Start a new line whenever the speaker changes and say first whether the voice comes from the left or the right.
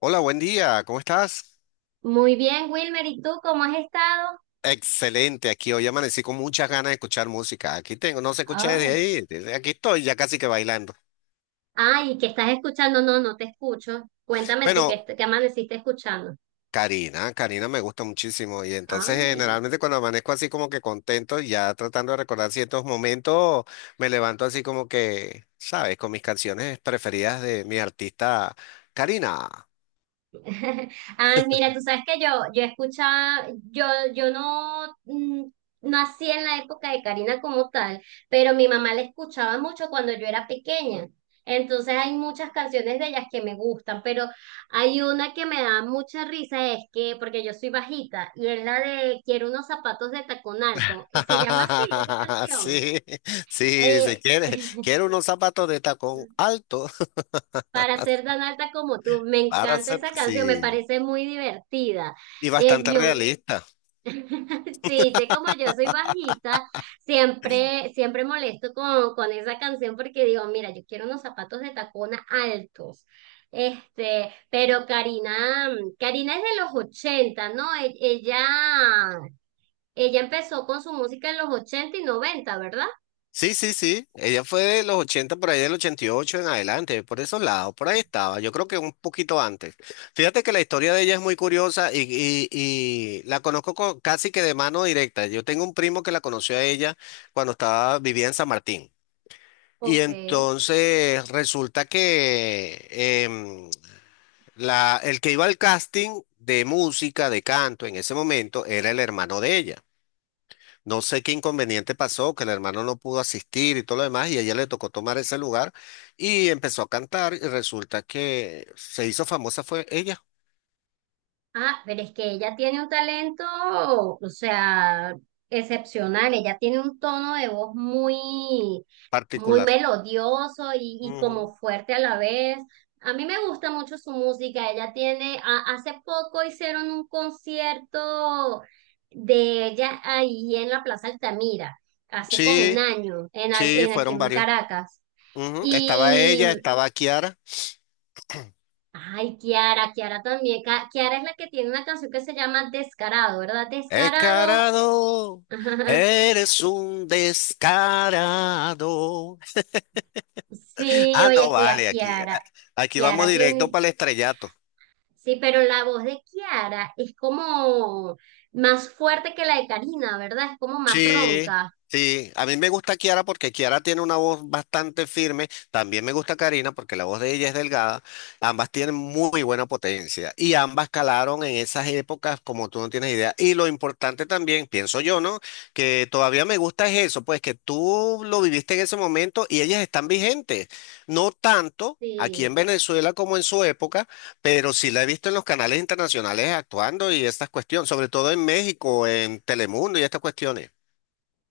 left: Hola, buen día, ¿cómo estás?
right: Muy bien, Wilmer, ¿y tú cómo has estado?
left: Excelente, aquí hoy amanecí con muchas ganas de escuchar música. Aquí tengo, no se escucha desde
right: Ay,
left: ahí, desde aquí estoy ya casi que bailando.
right: ay, ¿qué estás escuchando? No, no te escucho. Cuéntame tú qué,
left: Bueno,
right: qué amaneciste escuchando.
left: Karina me gusta muchísimo y entonces
right: Ay.
left: generalmente cuando amanezco así como que contento, ya tratando de recordar ciertos momentos, me levanto así como que, ¿sabes? Con mis canciones preferidas de mi artista, Karina.
right: Ah, mira, tú sabes que yo escuchaba, yo no no nací en la época de Karina como tal, pero mi mamá la escuchaba mucho cuando yo era pequeña. Entonces hay muchas canciones de ellas que me gustan, pero hay una que me da mucha risa, es que, porque yo soy bajita, y es la de Quiero unos zapatos de tacón alto. Y se llama así, esa canción.
left: Sí, sí,
right: Eh,
left: se quiere, quiere unos zapatos de tacón alto
right: Para ser tan alta como tú, me
left: para
right: encanta
left: hacer,
right: esa canción, me
left: sí.
right: parece muy divertida.
left: Y bastante
right: Yo
left: realista.
right: Sí, te como yo soy bajita, siempre molesto con esa canción porque digo, mira, yo quiero unos zapatos de tacona altos. Este, pero Karina, Karina es de los 80, ¿no? Ella, ella empezó con su música en los 80 y 90, ¿verdad?
left: Sí, sí, sí. Ella fue de los 80 por ahí del 88 en adelante, por esos lados, por ahí estaba. Yo creo que un poquito antes. Fíjate que la historia de ella es muy curiosa y la conozco casi que de mano directa. Yo tengo un primo que la conoció a ella cuando estaba, vivía en San Martín. Y
right: Ok.
left: entonces resulta que em, la, el que iba al casting de música, de canto en ese momento, era el hermano de ella. No sé qué inconveniente pasó, que el hermano no pudo asistir y todo lo demás, y a ella le tocó tomar ese lugar y empezó a cantar y resulta que se hizo famosa fue ella,
right: Ah, pero es que ella tiene un talento, o sea, excepcional. Ella tiene un tono de voz muy, muy
left: particular.
right: melodioso y como
left: Ujú.
right: fuerte a la vez. A mí me gusta mucho su música. Ella tiene, hace poco hicieron un concierto de ella ahí en la Plaza Altamira, hace como un
left: Sí,
right: año, en,
left: sí,
right: en aquí
left: fueron
right: en
left: varios.
right: Caracas.
left: Ujú, estaba ella, estaba Kiara.
right: Ay, Kiara, Kiara también. Kiara es la que tiene una canción que se llama Descarado, ¿verdad? Descarado.
left: Descarado, eres un descarado.
right: Sí,
left: Ah, no,
right: oye, que a
left: vale, aquí,
right: Kiara.
left: aquí vamos
right: Kiara
left: directo
right: tiene.
left: para el estrellato.
right: Sí, pero la voz de Kiara es como más fuerte que la de Karina, ¿verdad? Es como más
left: Sí,
right: ronca.
left: sí. A mí me gusta Kiara porque Kiara tiene una voz bastante firme. También me gusta Karina porque la voz de ella es delgada. Ambas tienen muy buena potencia y ambas calaron en esas épocas como tú no tienes idea. Y lo importante también, pienso yo, ¿no? Que todavía me gusta es eso, pues que tú lo viviste en ese momento y ellas están vigentes. No tanto. Aquí
right: Sí.
left: en Venezuela como en su época, pero sí la he visto en los canales internacionales actuando y estas cuestiones, sobre todo en México, en Telemundo y estas cuestiones.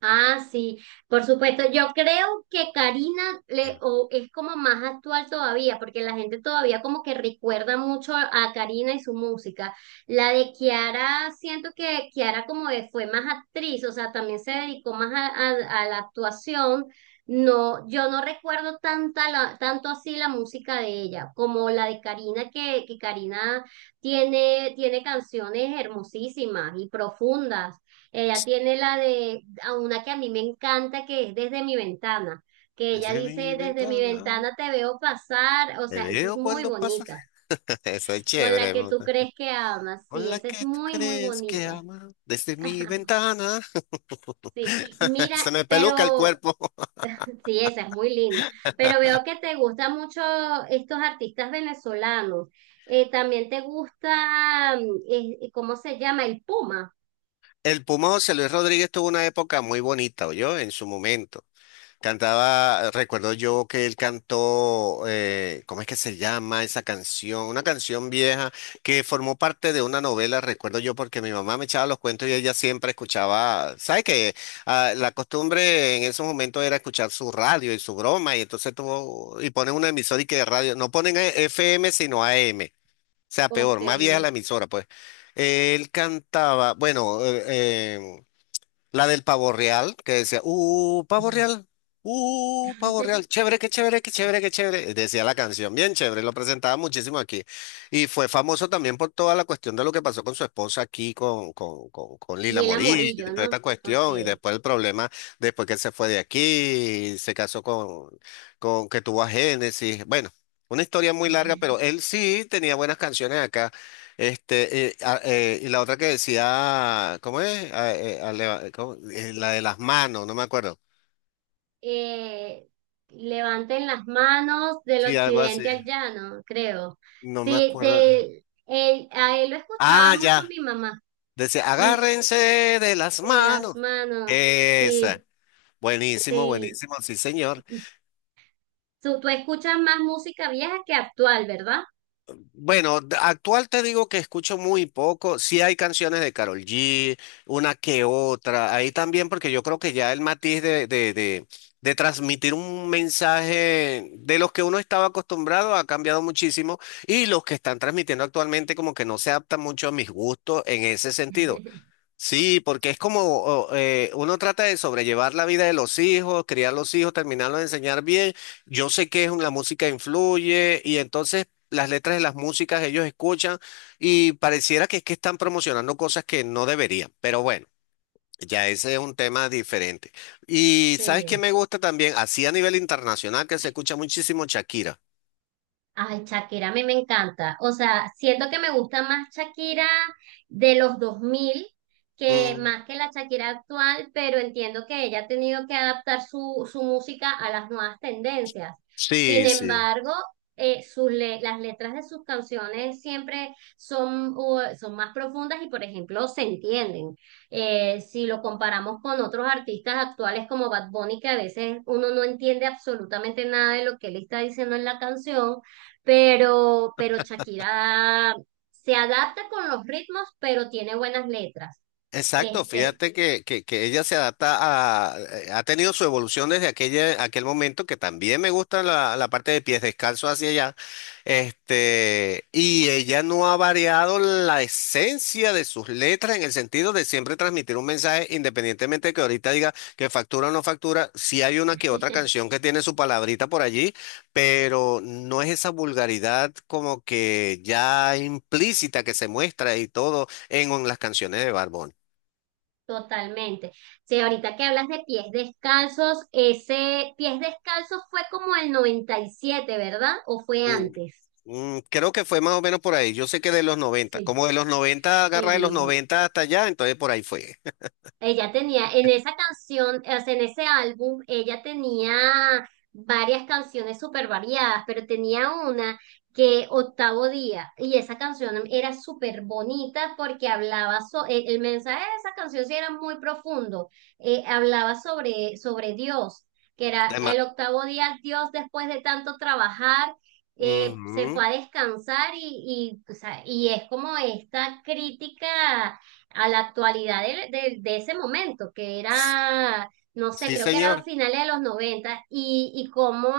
right: Ah, sí, por supuesto. Yo creo que Karina le, o es como más actual todavía, porque la gente todavía como que recuerda mucho a Karina y su música. La de Kiara, siento que Kiara como que fue más actriz, o sea, también se dedicó más a, a la actuación. No, yo no recuerdo tanta tanto así la música de ella, como la de Karina, que Karina tiene, tiene canciones hermosísimas y profundas. Ella tiene la de a una que a mí me encanta, que es desde mi ventana, que ella
left: Desde mi
right: dice, desde mi
left: ventana
right: ventana te veo pasar, o
left: te
right: sea, esa es
left: veo
right: muy
left: cuando pasas.
right: bonita,
left: Eso es
right: con la
left: chévere, me
right: que tú
left: gusta.
right: crees que amas, sí,
left: Con la
right: esa
left: que
right: es
left: tú
right: muy, muy
left: crees que
right: bonita.
left: ama. Desde mi ventana.
right: Sí, mira,
left: Se me peluca el
right: pero
left: cuerpo.
right: sí, esa es muy linda, pero veo que te gustan mucho estos artistas venezolanos. También te gusta, ¿cómo se llama? El Puma,
left: El Pumoso, Luis Rodríguez tuvo una época muy bonita, yo en su momento. Cantaba, recuerdo yo que él cantó, ¿cómo es que se llama esa canción? Una canción vieja que formó parte de una novela, recuerdo yo, porque mi mamá me echaba los cuentos y ella siempre escuchaba, ¿sabes qué? Ah, la costumbre en esos momentos era escuchar su radio y su broma, y entonces tuvo, y ponen una emisora y que de radio, no ponen FM sino AM, o sea, peor,
right: ok.
left: más vieja la emisora, pues. Él cantaba, bueno, la del pavo real, que decía, pavo real, chévere, qué chévere, qué chévere, qué chévere. Decía la canción, bien chévere, lo presentaba muchísimo aquí. Y fue famoso también por toda la cuestión de lo que pasó con su esposa aquí, con Lila
right: Lila
left: Morillo, y
right: Morillo,
left: toda esta
right: ¿no? Ok.
left: cuestión, y después el problema, después que él se fue de aquí, se casó con que tuvo a Génesis. Bueno, una historia muy larga, pero él sí tenía buenas canciones acá. Y la otra que decía, ¿cómo es? ¿Cómo? La de las manos, no me acuerdo.
right: eh, levanten las manos del
left: Sí, algo así.
right: occidente al llano, creo.
left: No me
right: Sí,
left: acuerdo.
right: de él, a él lo escuchaba
left: Ah,
right: mucho
left: ya.
right: mi mamá,
left: Decía,
right: mm,
left: agárrense de las
right: de las
left: manos.
right: manos, sí,
left: Esa. Buenísimo,
right: sí.
left: buenísimo, sí, señor.
right: Tú escuchas más música vieja que actual, ¿verdad?
left: Bueno, actual te digo que escucho muy poco. Sí hay canciones de Karol G, una que otra. Ahí también, porque yo creo que ya el matiz de transmitir un mensaje de los que uno estaba acostumbrado ha cambiado muchísimo y los que están transmitiendo actualmente como que no se adaptan mucho a mis gustos en ese sentido. Sí, porque es como uno trata de sobrellevar la vida de los hijos, criar los hijos, terminarlos de enseñar bien. Yo sé que es la música influye y entonces las letras de las músicas ellos escuchan y pareciera que es que están promocionando cosas que no deberían, pero bueno. Ya ese es un tema diferente. Y ¿sabes
right: Sí.
left: qué me gusta también? Así a nivel internacional que se escucha muchísimo Shakira.
right: Ay, Shakira, a mí me encanta. O sea, siento que me gusta más Shakira de los 2000 que
left: Mm,
right: más que la Shakira actual, pero entiendo que ella ha tenido que adaptar su, su música a las nuevas tendencias. Sin
left: sí, sí.
right: embargo, las letras de sus canciones siempre son, son más profundas y, por ejemplo, se entienden. Si lo comparamos con otros artistas actuales como Bad Bunny, que a veces uno no entiende absolutamente nada de lo que él está diciendo en la canción pero Shakira se adapta con los ritmos, pero tiene buenas letras.
left: Exacto,
right: Este,
left: fíjate que ella se adapta a, ha tenido su evolución desde aquella, aquel momento, que también me gusta la, la parte de pies descalzos hacia allá, este, y ella no ha variado la esencia de sus letras en el sentido de siempre transmitir un mensaje, independientemente de que ahorita diga que factura o no factura, sí hay una que otra canción que tiene su palabrita por allí, pero no es esa vulgaridad como que ya implícita que se muestra y todo en las canciones de Barbón.
right: totalmente. Sí, ahorita que hablas de pies descalzos, ese pies descalzos fue como el 97, ¿verdad? ¿O fue
left: Mm,
right: antes?
left: creo que fue más o menos por ahí. Yo sé que de los noventa,
right: Sí,
left: como de los 90 agarra de los
right: sí.
left: 90 hasta allá, entonces por ahí fue.
right: Ella tenía, en esa canción, o sea, en ese álbum, ella tenía varias canciones súper variadas, pero tenía una que Octavo Día, y esa canción era súper bonita porque hablaba, el mensaje de esa canción sí era muy profundo, hablaba sobre, sobre Dios, que era
left: Tema-
right: el octavo día, Dios después de tanto trabajar, se
left: ujú,
right: fue a descansar y, o sea, y es como esta crítica a la actualidad de, de ese momento, que era, no sé,
left: sí,
right: creo que era
left: señor.
right: finales de los 90 y cómo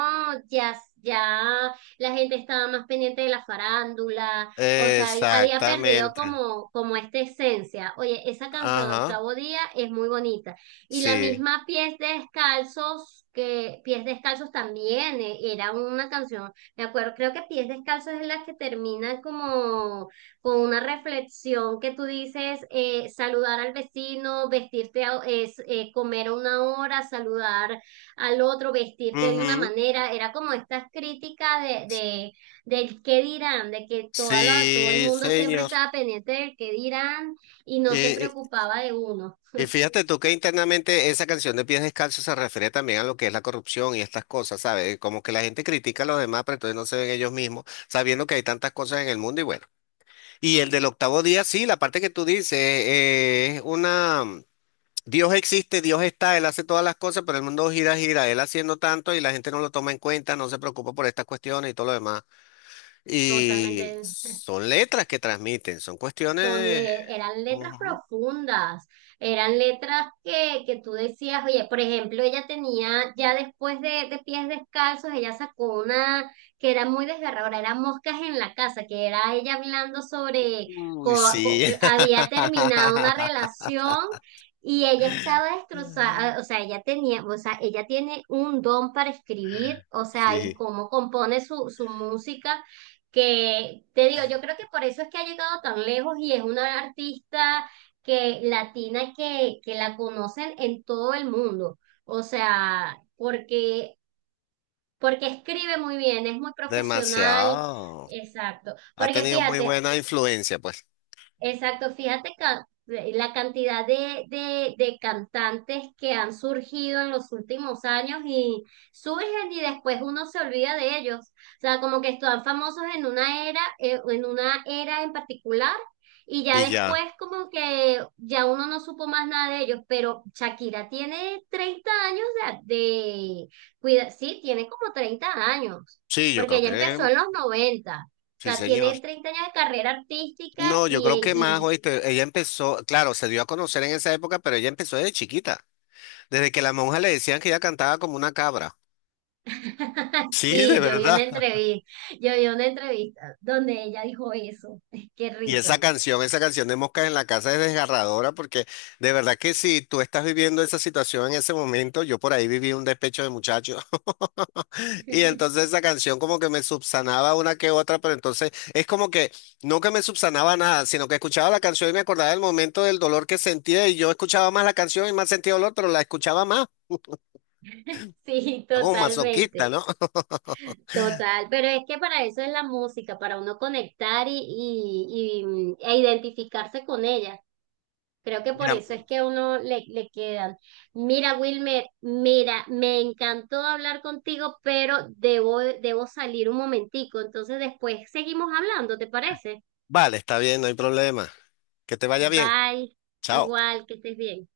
right: ya, ya la gente estaba más pendiente de la farándula, o sea, había perdido
left: Exactamente.
right: como, como esta esencia. Oye, esa canción de
left: Ajá,
right: Octavo Día es muy bonita. Y la
left: sí.
right: misma Pies Descalzos, que Pies Descalzos también era una canción, me acuerdo, creo que Pies Descalzos es la que termina como con una reflexión que tú dices, saludar al vecino, vestirte, comer a una hora, saludar al otro, vestirte de una
left: Ujú,
right: manera, era como esta crítica de, del qué dirán, de que toda todo el
left: sí,
right: mundo siempre
left: señor.
right: estaba pendiente del qué dirán y no se
left: Eh, eh,
right: preocupaba de uno.
left: Y, fíjate tú que internamente esa canción de Pies Descalzos se refiere también a lo que es la corrupción y estas cosas, ¿sabes? Como que la gente critica a los demás, pero entonces no se ven ellos mismos, sabiendo que hay tantas cosas en el mundo y bueno. Y el del octavo día, sí, la parte que tú dices, es una... Dios existe, Dios está, Él hace todas las cosas, pero el mundo gira, gira, Él haciendo tanto y la gente no lo toma en cuenta, no se preocupa por estas cuestiones y todo lo demás. Y
right: Totalmente.
left: son letras que transmiten, son cuestiones...
right: Eran letras
left: Ujú.
right: profundas, eran letras que tú decías, oye, por ejemplo, ella tenía, ya después de Pies Descalzos, ella sacó una que era muy desgarradora, era Moscas en la Casa, que era ella hablando sobre,
left: Uy, sí.
right: había terminado una relación y ella estaba
left: Ujú.
right: destrozada, ah, o sea, ella tenía, o sea, ella tiene un don para escribir, o sea, y
left: Sí,
right: cómo compone su, su música que te digo, yo creo que por eso es que ha llegado tan lejos y es una artista que latina que la conocen en todo el mundo. O sea, porque, porque escribe muy bien, es muy profesional.
left: demasiado.
right: Exacto.
left: Ha
right: Porque
left: tenido muy
right: fíjate,
left: buena influencia, pues.
right: exacto, fíjate la cantidad de cantantes que han surgido en los últimos años y surgen y después uno se olvida de ellos. O sea, como que están famosos en una era, en una era en particular y ya
left: Y
right: después
left: ya.
right: como que ya uno no supo más nada de ellos, pero Shakira tiene 30 años de, sí, tiene como 30 años,
left: Sí, yo
right: porque
left: creo
right: ella
left: que
right: empezó en los 90. O
left: sí,
right: sea,
left: señor.
right: tiene 30 años de carrera artística
left: No, yo creo que más, oíste, ella empezó, claro, se dio a conocer en esa época, pero ella empezó desde chiquita, desde que las monjas le decían que ella cantaba como una cabra. Sí, de
right: sí, yo vi
left: verdad.
right: una entrevista, yo vi una entrevista donde ella dijo eso. Qué
left: Y
right: risa.
left: esa canción de Moscas en la Casa es desgarradora porque de verdad que si tú estás viviendo esa situación en ese momento, yo por ahí viví un despecho de muchacho y entonces esa canción como que me subsanaba una que otra, pero entonces es como que no que me subsanaba nada, sino que escuchaba la canción y me acordaba del momento del dolor que sentía y yo escuchaba más la canción y más sentía dolor, pero la escuchaba más.
right: Sí,
left: Como un
right: totalmente,
left: masoquista, ¿no?
right: total. Pero es que para eso es la música, para uno conectar y e identificarse con ella. Creo que por
left: Mira,
right: eso es que a uno le, le quedan. Mira, Wilmer, mira, me encantó hablar contigo, pero debo, debo salir un momentico. Entonces después seguimos hablando, ¿te parece?
left: vale, está bien, no hay problema. Que te vaya bien.
right: Bye,
left: Chao.
right: igual, que estés bien.